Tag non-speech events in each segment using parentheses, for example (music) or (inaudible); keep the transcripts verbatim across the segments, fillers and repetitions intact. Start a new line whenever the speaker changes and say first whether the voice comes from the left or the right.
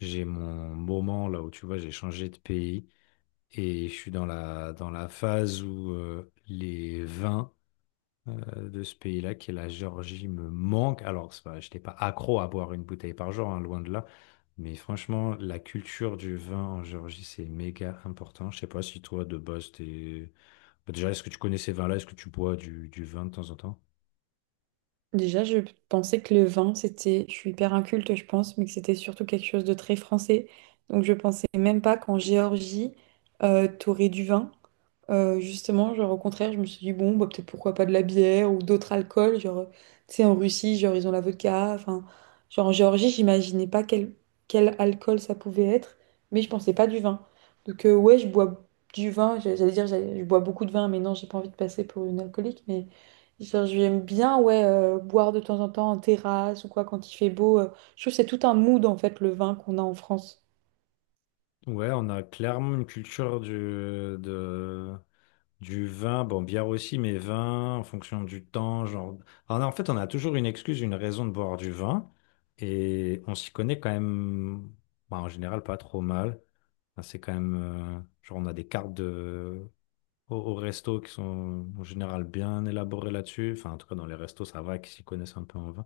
left: J'ai mon moment là où tu vois, j'ai changé de pays et je suis dans la, dans la phase où euh, les vins euh, de ce pays-là, qui est la Géorgie, me manquent. Alors, c'est pas- je n'étais pas accro à boire une bouteille par jour, hein, loin de là. Mais franchement, la culture du vin en Géorgie, c'est méga important. Je sais pas si toi, de base, t'es... Bah, déjà, est-ce que tu connais ces vins-là? Est-ce que tu bois du, du vin de temps en temps?
right: Déjà, je pensais que le vin, c'était, je suis hyper inculte, je pense, mais que c'était surtout quelque chose de très français. Donc, je pensais même pas qu'en Géorgie, euh, t'aurais du vin. Euh, justement, genre au contraire, je me suis dit, bon, bah, peut-être pourquoi pas de la bière ou d'autres alcools, genre, tu sais, en Russie, genre, ils ont la vodka, enfin, genre, en Géorgie, j'imaginais pas quel, quel alcool ça pouvait être, mais je pensais pas du vin. Donc, euh, ouais, je bois du vin, j'a- j'allais dire, j'allais- je bois beaucoup de vin, mais non, j'ai pas envie de passer pour une alcoolique, mais genre, j'aime bien, ouais, euh, boire de temps en temps en terrasse ou quoi, quand il fait beau. Euh, je trouve que c'est tout un mood, en fait, le vin qu'on a en France.
left: Ouais, on a clairement une culture du, de, du vin, bon, bière aussi, mais vin en fonction du temps, genre. Alors, en fait, on a toujours une excuse, une raison de boire du vin, et on s'y connaît quand même, bah, en général, pas trop mal. Enfin, c'est quand même, euh, genre, on a des cartes de... au, au resto qui sont en général bien élaborées là-dessus. Enfin, en tout cas, dans les restos, ça va, qui s'y connaissent un peu en vin.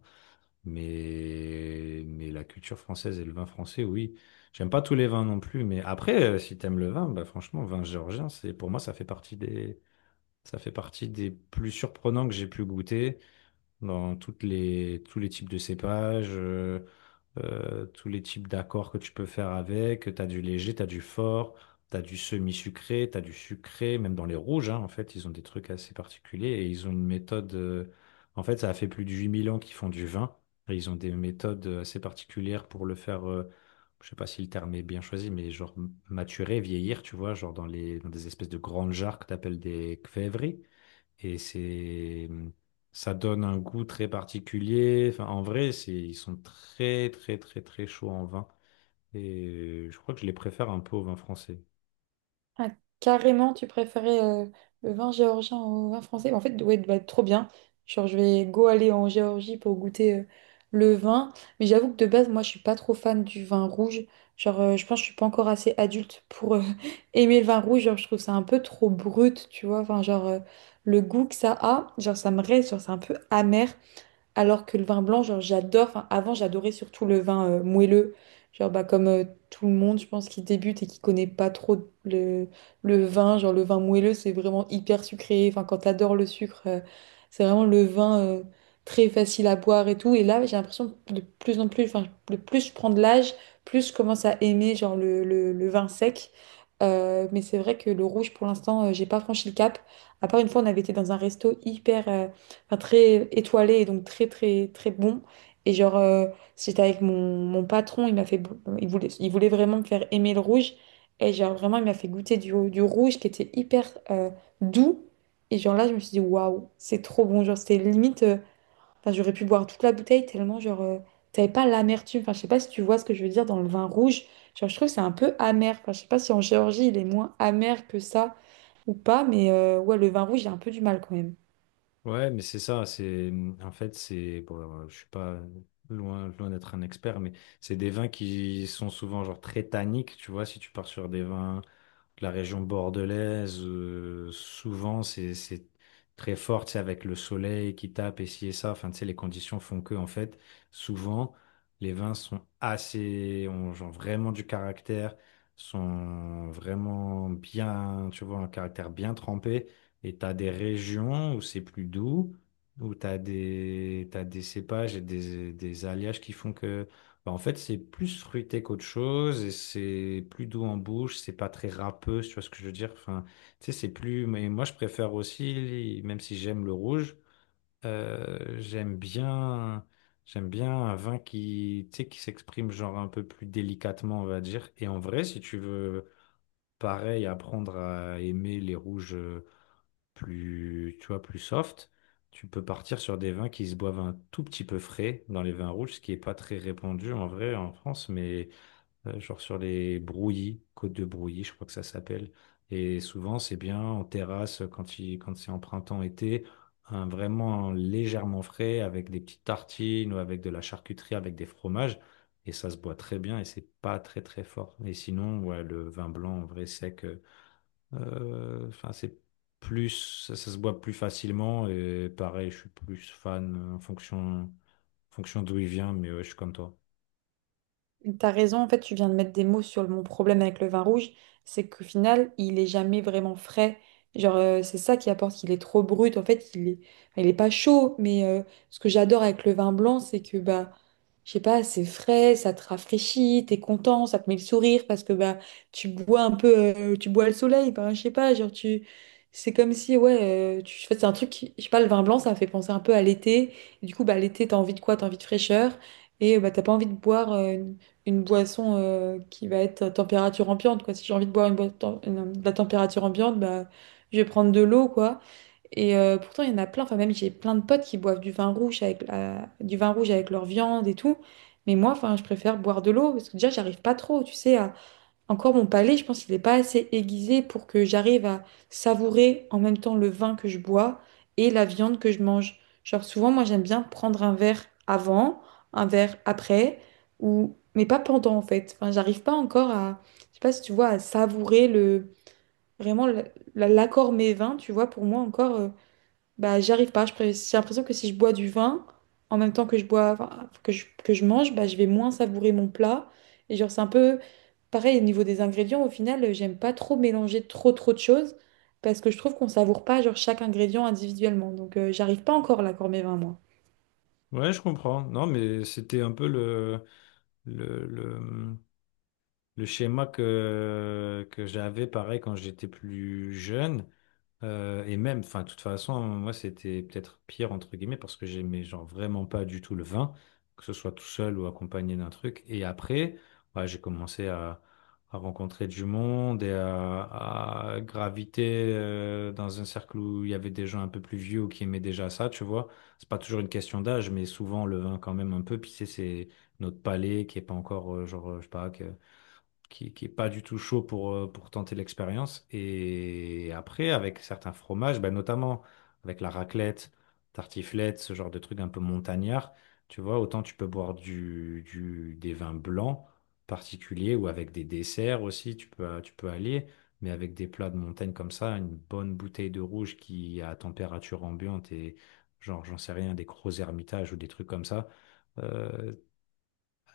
left: Mais, mais la culture française et le vin français, oui. J'aime pas tous les vins non plus, mais après, euh, si t'aimes le vin, bah, franchement, vin géorgien, c'est, pour moi, ça fait partie des ça fait partie des plus surprenants que j'ai pu goûter dans toutes les, tous les types de cépages, euh, euh, tous les types d'accords que tu peux faire avec. Tu as du léger, tu as du fort, tu as du semi-sucré, tu as du sucré, même dans les rouges, hein, en fait, ils ont des trucs assez particuliers et ils ont une méthode. euh, en fait, ça a fait plus de huit mille ans qu'ils font du vin et ils ont des méthodes assez particulières pour le faire. euh, je sais pas si le terme est bien choisi, mais genre maturer, vieillir, tu vois, genre dans les, dans des espèces de grandes jarres que tu appelles des kvévri. Et c'est, ça donne un goût très particulier. Enfin, en vrai, c'est, ils sont très, très, très, très chauds en vin. Et euh, je crois que je les préfère un peu au vin français.
right: Ah, carrément, tu préférais euh, le vin géorgien au vin français? En fait, ouais, bah, trop bien. Genre, je vais go aller en Géorgie pour goûter euh, le vin. Mais j'avoue que de base, moi, je suis pas trop fan du vin rouge. Genre, euh, je pense que je suis pas encore assez adulte pour euh, (laughs) aimer le vin rouge. Genre, je trouve ça un peu trop brut, tu vois. Enfin, genre, euh, le goût que ça a, genre, ça me reste, genre, c'est un peu amer. Alors que le vin blanc, genre, j'adore. Enfin, avant, j'adorais surtout le vin euh, moelleux. Genre, bah, comme euh, tout le monde, je pense, qui débute et qui connaît pas trop le, le vin. Genre, le vin moelleux, c'est vraiment hyper sucré. Enfin, quand t'adores le sucre, euh, c'est vraiment le vin euh, très facile à boire et tout. Et là, j'ai l'impression que de plus en plus, enfin, le plus je prends de l'âge, plus je commence à aimer, genre, le, le, le vin sec. Euh, mais c'est vrai que le rouge, pour l'instant, euh, j'ai pas franchi le cap. À part une fois, on avait été dans un resto hyper. Euh, enfin, très étoilé et donc très très très bon. Et genre, euh, j'étais avec mon, mon patron, il m'a fait, bo- il voulait, il voulait vraiment me faire aimer le rouge. Et genre, vraiment, il m'a fait goûter du, du rouge qui était hyper euh, doux. Et genre là, je me suis dit, waouh, c'est trop bon. Genre, c'était limite, euh, enfin, j'aurais pu boire toute la bouteille tellement, genre, euh, t'avais pas l'amertume. Enfin, je sais pas si tu vois ce que je veux dire dans le vin rouge. Genre, je trouve que c'est un peu amer. Enfin, je sais pas si en Géorgie, il est moins amer que ça ou pas, mais euh, ouais, le vin rouge, j'ai un peu du mal quand même.
left: Ouais, mais c'est ça. C'est, en fait, c'est, bon, alors, je suis pas loin, loin d'être un expert, mais c'est des vins qui sont souvent genre très tanniques. Tu vois, si tu pars sur des vins la région bordelaise, euh, souvent c'est c'est très fort, tu sais, avec le soleil qui tape et ci et ça. Enfin, tu sais, les conditions font que, en fait, souvent, les vins sont assez, ont genre vraiment du caractère, sont vraiment bien, tu vois, un caractère bien trempé. Et t'as des régions où c'est plus doux, où t'as des, t'as des cépages et des, des alliages qui font que. Bah, en fait, c'est plus fruité qu'autre chose et c'est plus doux en bouche, c'est pas très râpeux, si tu vois ce que je veux dire? Enfin, tu sais, c'est plus. Mais moi, je préfère aussi, même si j'aime le rouge, euh, j'aime bien, j'aime bien un vin qui, tu sais, qui s'exprime genre un peu plus délicatement, on va dire. Et en vrai, si tu veux, pareil, apprendre à aimer les rouges. euh, plus, tu vois, plus soft, tu peux partir sur des vins qui se boivent un tout petit peu frais dans les vins rouges, ce qui est pas très répandu en vrai en France, mais euh, genre sur les brouillis, Côte de Brouilly, je crois que ça s'appelle. Et souvent, c'est bien en terrasse quand il, quand c'est en printemps-été, un vraiment légèrement frais avec des petites tartines ou avec de la charcuterie, avec des fromages. Et ça se boit très bien et c'est pas très très fort. Et sinon, ouais, le vin blanc en vrai sec. euh, euh, Enfin, c'est plus, ça, ça se boit plus facilement et pareil, je suis plus fan euh, en fonction, en fonction d'où il vient, mais ouais, je suis comme toi.
right: T'as raison, en fait, tu viens de mettre des mots sur mon problème avec le vin rouge, c'est qu'au final, il est jamais vraiment frais. Genre, euh, c'est ça qui apporte qu'il est trop brut. En fait, il est, il est pas chaud, mais euh, ce que j'adore avec le vin blanc, c'est que, bah, je sais pas, c'est frais, ça te rafraîchit, t'es content, ça te met le sourire parce que, bah, tu bois un peu, euh, tu bois le soleil, bah, je sais pas, genre, tu. C'est comme si, ouais, euh, tu... en fait, c'est un truc, qui- je sais pas, le vin blanc, ça fait penser un peu à l'été. Du coup, bah, l'été, t'as envie de quoi? T'as envie de fraîcheur. Et bah, t'as pas envie de boire. Euh, une boisson euh, qui va être à température ambiante, quoi. Si j'ai envie de boire une boisson de la température ambiante, bah, je vais prendre de l'eau, quoi. Et euh, pourtant, il y en a plein. Enfin, même j'ai plein de potes qui boivent du vin rouge avec la- du vin rouge avec leur viande et tout. Mais moi, enfin, je préfère boire de l'eau parce que déjà, j'arrive pas trop, tu sais, à, encore mon palais, je pense qu'il n'est pas assez aiguisé pour que j'arrive à savourer en même temps le vin que je bois et la viande que je mange. Genre souvent, moi j'aime bien prendre un verre avant, un verre après, ou mais pas pendant en fait. Enfin, j'arrive pas encore à, je sais pas si tu vois, à savourer le vraiment le- la- l'accord mes vins. Tu vois, pour moi encore, euh, bah, j'y arrive pas. Je pré- J'ai l'impression que si je bois du vin, en même temps que je bois, enfin, que je, que je mange, bah, je vais moins savourer mon plat. Et genre, c'est un peu pareil au niveau des ingrédients. Au final, euh, j'aime pas trop mélanger trop, trop de choses parce que je trouve qu'on savoure pas genre chaque ingrédient individuellement. Donc, euh, j'arrive pas encore là pour mes vins, moi.
left: Ouais, je comprends. Non, mais c'était un peu le, le, le, le schéma que, que j'avais pareil quand j'étais plus jeune. Euh, et même, enfin, de toute façon, moi, c'était peut-être pire, entre guillemets, parce que j'aimais, genre, vraiment pas du tout le vin, que ce soit tout seul ou accompagné d'un truc. Et après, ouais, j'ai commencé à, à rencontrer du monde et à, à graviter euh, dans un cercle où il y avait des gens un peu plus vieux ou qui aimaient déjà ça, tu vois. C'est pas toujours une question d'âge, mais souvent, le vin, quand même, un peu. Puis, c'est c'est notre palais qui est pas encore, euh, genre, euh, je sais pas, que qui, qui est pas du tout chaud pour, euh, pour tenter l'expérience. Et après, avec certains fromages, ben notamment avec la raclette, tartiflette, ce genre de truc un peu montagnard, tu vois, autant tu peux boire du, du, des vins blancs particuliers ou avec des desserts aussi, tu peux, tu peux allier. Mais avec des plats de montagne comme ça, une bonne bouteille de rouge qui à température ambiante et genre, j'en sais rien, des gros Hermitage ou des trucs comme ça, euh,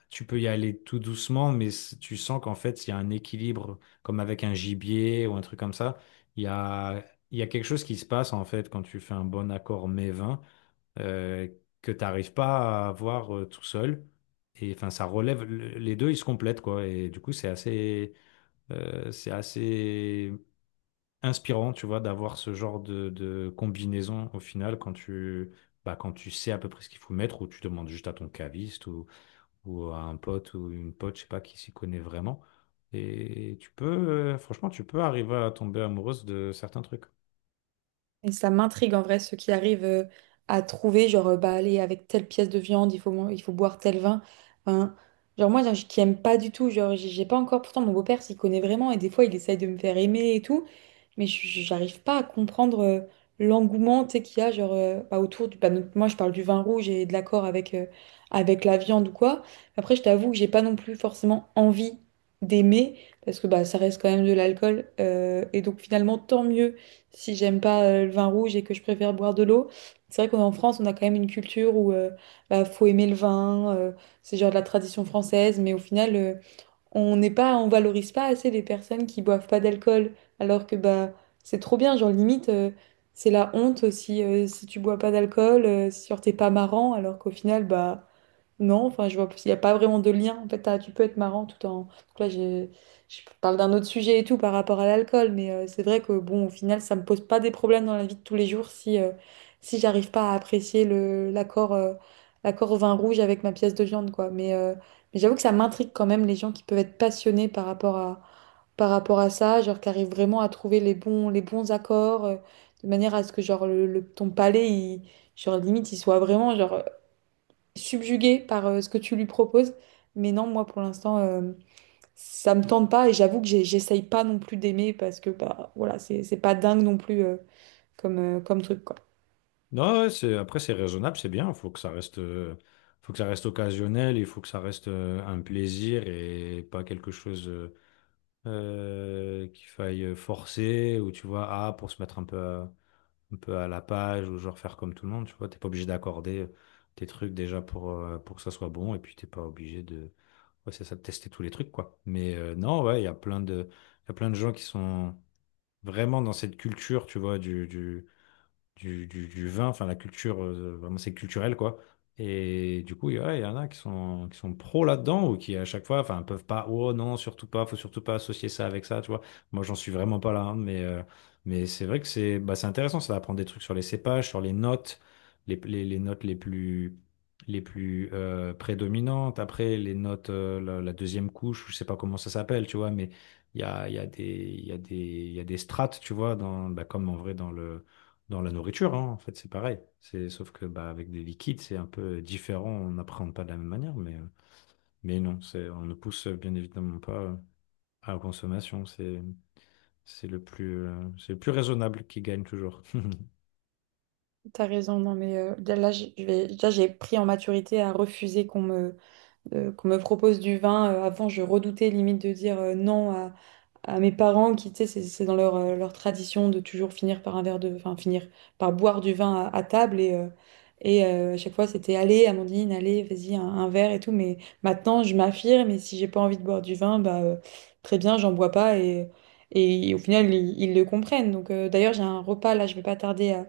left: tu peux y aller tout doucement, mais c- tu sens qu'en fait, il y a un équilibre, comme avec un gibier ou un truc comme ça. Il y a, il y a quelque chose qui se passe, en fait, quand tu fais un bon accord mets-vin, euh, que tu n'arrives pas à avoir euh, tout seul. Et enfin, ça relève, le- les deux, ils se complètent, quoi. Et du coup, c'est assez, euh, c'est assez inspirant, tu vois, d'avoir ce genre de, de combinaison au final quand tu, bah, quand tu sais à peu près ce qu'il faut mettre ou tu demandes juste à ton caviste ou à un pote ou une pote, je sais pas, qui s'y connaît vraiment. Et tu peux, euh, franchement, tu peux arriver à tomber amoureuse de certains trucs.
right: Et ça m'intrigue en vrai, ceux qui arrivent euh, à trouver, genre, euh, bah, allez, avec telle pièce de viande, il faut, man- il faut boire tel vin. Enfin, genre moi, j'ai- qui aime pas du tout, genre j'ai j'ai pas encore, pourtant mon beau-père s'y connaît vraiment et des fois il essaye de me faire aimer et tout, mais je- j'arrive pas à comprendre euh, l'engouement tu sais, qu'il y a genre, euh, bah, autour du... bah, donc, moi, je parle du vin rouge et de l'accord avec, euh, avec la viande ou quoi. Après, je t'avoue que j'ai pas non plus forcément envie d'aimer, parce que bah, ça reste quand même de l'alcool. Euh, et donc, finalement, tant mieux si j'aime pas euh, le vin rouge et que je préfère boire de l'eau. C'est vrai qu'en France, on a quand même une culture où euh, bah, faut aimer le vin, euh, c'est genre de la tradition française, mais au final... euh, on n'est pas, on valorise pas assez les personnes qui boivent pas d'alcool, alors que bah c'est trop bien, genre limite euh, c'est la honte si euh, si tu bois pas d'alcool, euh, si genre t'es pas marrant, alors qu'au final bah non, enfin, je vois, il n'y a pas vraiment de lien. En fait, t'as- tu peux être marrant tout en. Donc là, je, je parle d'un autre sujet et tout par rapport à l'alcool, mais euh, c'est vrai que, bon, au final, ça me pose pas des problèmes dans la vie de tous les jours si, euh, si j'arrive pas à apprécier le, l'accord, euh, l'accord au vin rouge avec ma pièce de viande, quoi. Mais, euh, mais j'avoue que ça m'intrigue quand même les gens qui peuvent être passionnés par rapport à, par rapport à ça, genre qui arrivent vraiment à trouver les bons, les bons accords, euh, de manière à ce que, genre, le, le- ton palais, il, genre, limite, il soit vraiment, genre subjuguée par euh, ce que tu lui proposes. Mais non, moi pour l'instant, euh, ça me tente pas et j'avoue que j'ai- j'essaye pas non plus d'aimer parce que bah voilà, c'est c'est pas dingue non plus euh, comme, euh, comme truc quoi.
left: Non, ouais, c'est, après, c'est raisonnable, c'est bien. Il faut que ça reste, euh, faut que ça reste occasionnel, il faut que ça reste euh, un plaisir et pas quelque chose euh, euh, qu'il faille forcer ou tu vois, ah, pour se mettre un peu à- un peu à la page ou genre faire comme tout le monde, tu vois. T'es pas obligé d'accorder euh, tes trucs déjà pour, euh, pour que ça soit bon et puis t'es pas obligé de, ouais, c'est ça, de tester tous les trucs, quoi. Mais euh, non, ouais, il y a plein de, il y a plein de gens qui sont vraiment dans cette culture, tu vois, du, du, du, du, du vin, enfin la culture, euh, vraiment c'est culturel quoi. Et du coup, il y ouais, il y en a qui sont, qui sont pros là-dedans ou qui à chaque fois, enfin, peuvent pas, oh non, surtout pas, faut surtout pas associer ça avec ça, tu vois. Moi, j'en suis vraiment pas là, hein, mais, euh, mais c'est vrai que c'est bah, c'est intéressant, ça apprendre des trucs sur les cépages, sur les notes, les, les, les notes les plus, les plus euh, prédominantes. Après, les notes, euh, la, la deuxième couche, je sais pas comment ça s'appelle, tu vois, mais il y a, il y a des, il y a des, il y a des strates, tu vois, dans, bah, comme en vrai dans le dans la nourriture, hein, en fait, c'est pareil. C'est, sauf que bah, avec des liquides, c'est un peu euh, différent. On n'appréhende pas de la même manière, mais, euh, mais non, c'est, on ne pousse euh, bien évidemment pas euh, à la consommation. C'est, c'est le plus, euh, c'est le plus raisonnable qui gagne toujours. (laughs)
right: T'as raison, non mais euh, là je je vais là j'ai pris en maturité à refuser qu'on me euh, qu'on me propose du vin. Euh, avant, je redoutais limite de dire euh, non à, à mes parents qui, tu sais, c'est c'est dans leur, euh, leur tradition de toujours finir par un verre de, enfin, finir par boire du vin à, à table. Et, euh, et euh, à chaque fois, c'était allez, Amandine, allez, vas-y, un, un verre et tout. Mais maintenant, je m'affirme et si j'ai pas envie de boire du vin, bah, euh, très bien, j'en bois pas. Et, et au final, ils, ils le comprennent. Donc, euh, d'ailleurs, j'ai un repas là, je vais pas tarder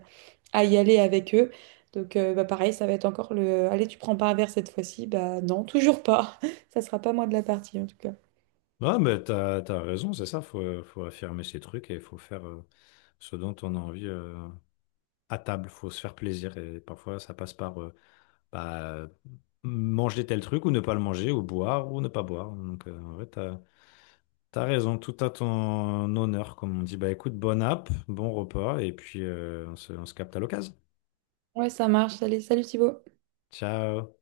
right: à y aller avec eux. Donc euh, bah, pareil, ça va être encore le allez, tu prends pas un verre cette fois-ci. Bah non, toujours pas. (laughs) Ça sera pas moi de la partie en tout cas.
left: Ouais, mais t'as, t'as raison, c'est ça. Faut, euh, faut affirmer ses trucs et il faut faire euh, ce dont on a envie euh, à table. Faut se faire plaisir et parfois ça passe par euh, bah, manger tel truc ou ne pas le manger ou boire ou ne pas boire. Donc euh, en vrai, t'as raison, tout à ton honneur, comme on dit. Bah écoute, bonne app, bon repas, et puis euh, on se, on se capte à l'occasion.
right: Ouais, ça marche. Allez, salut Thibaut.
left: Ciao!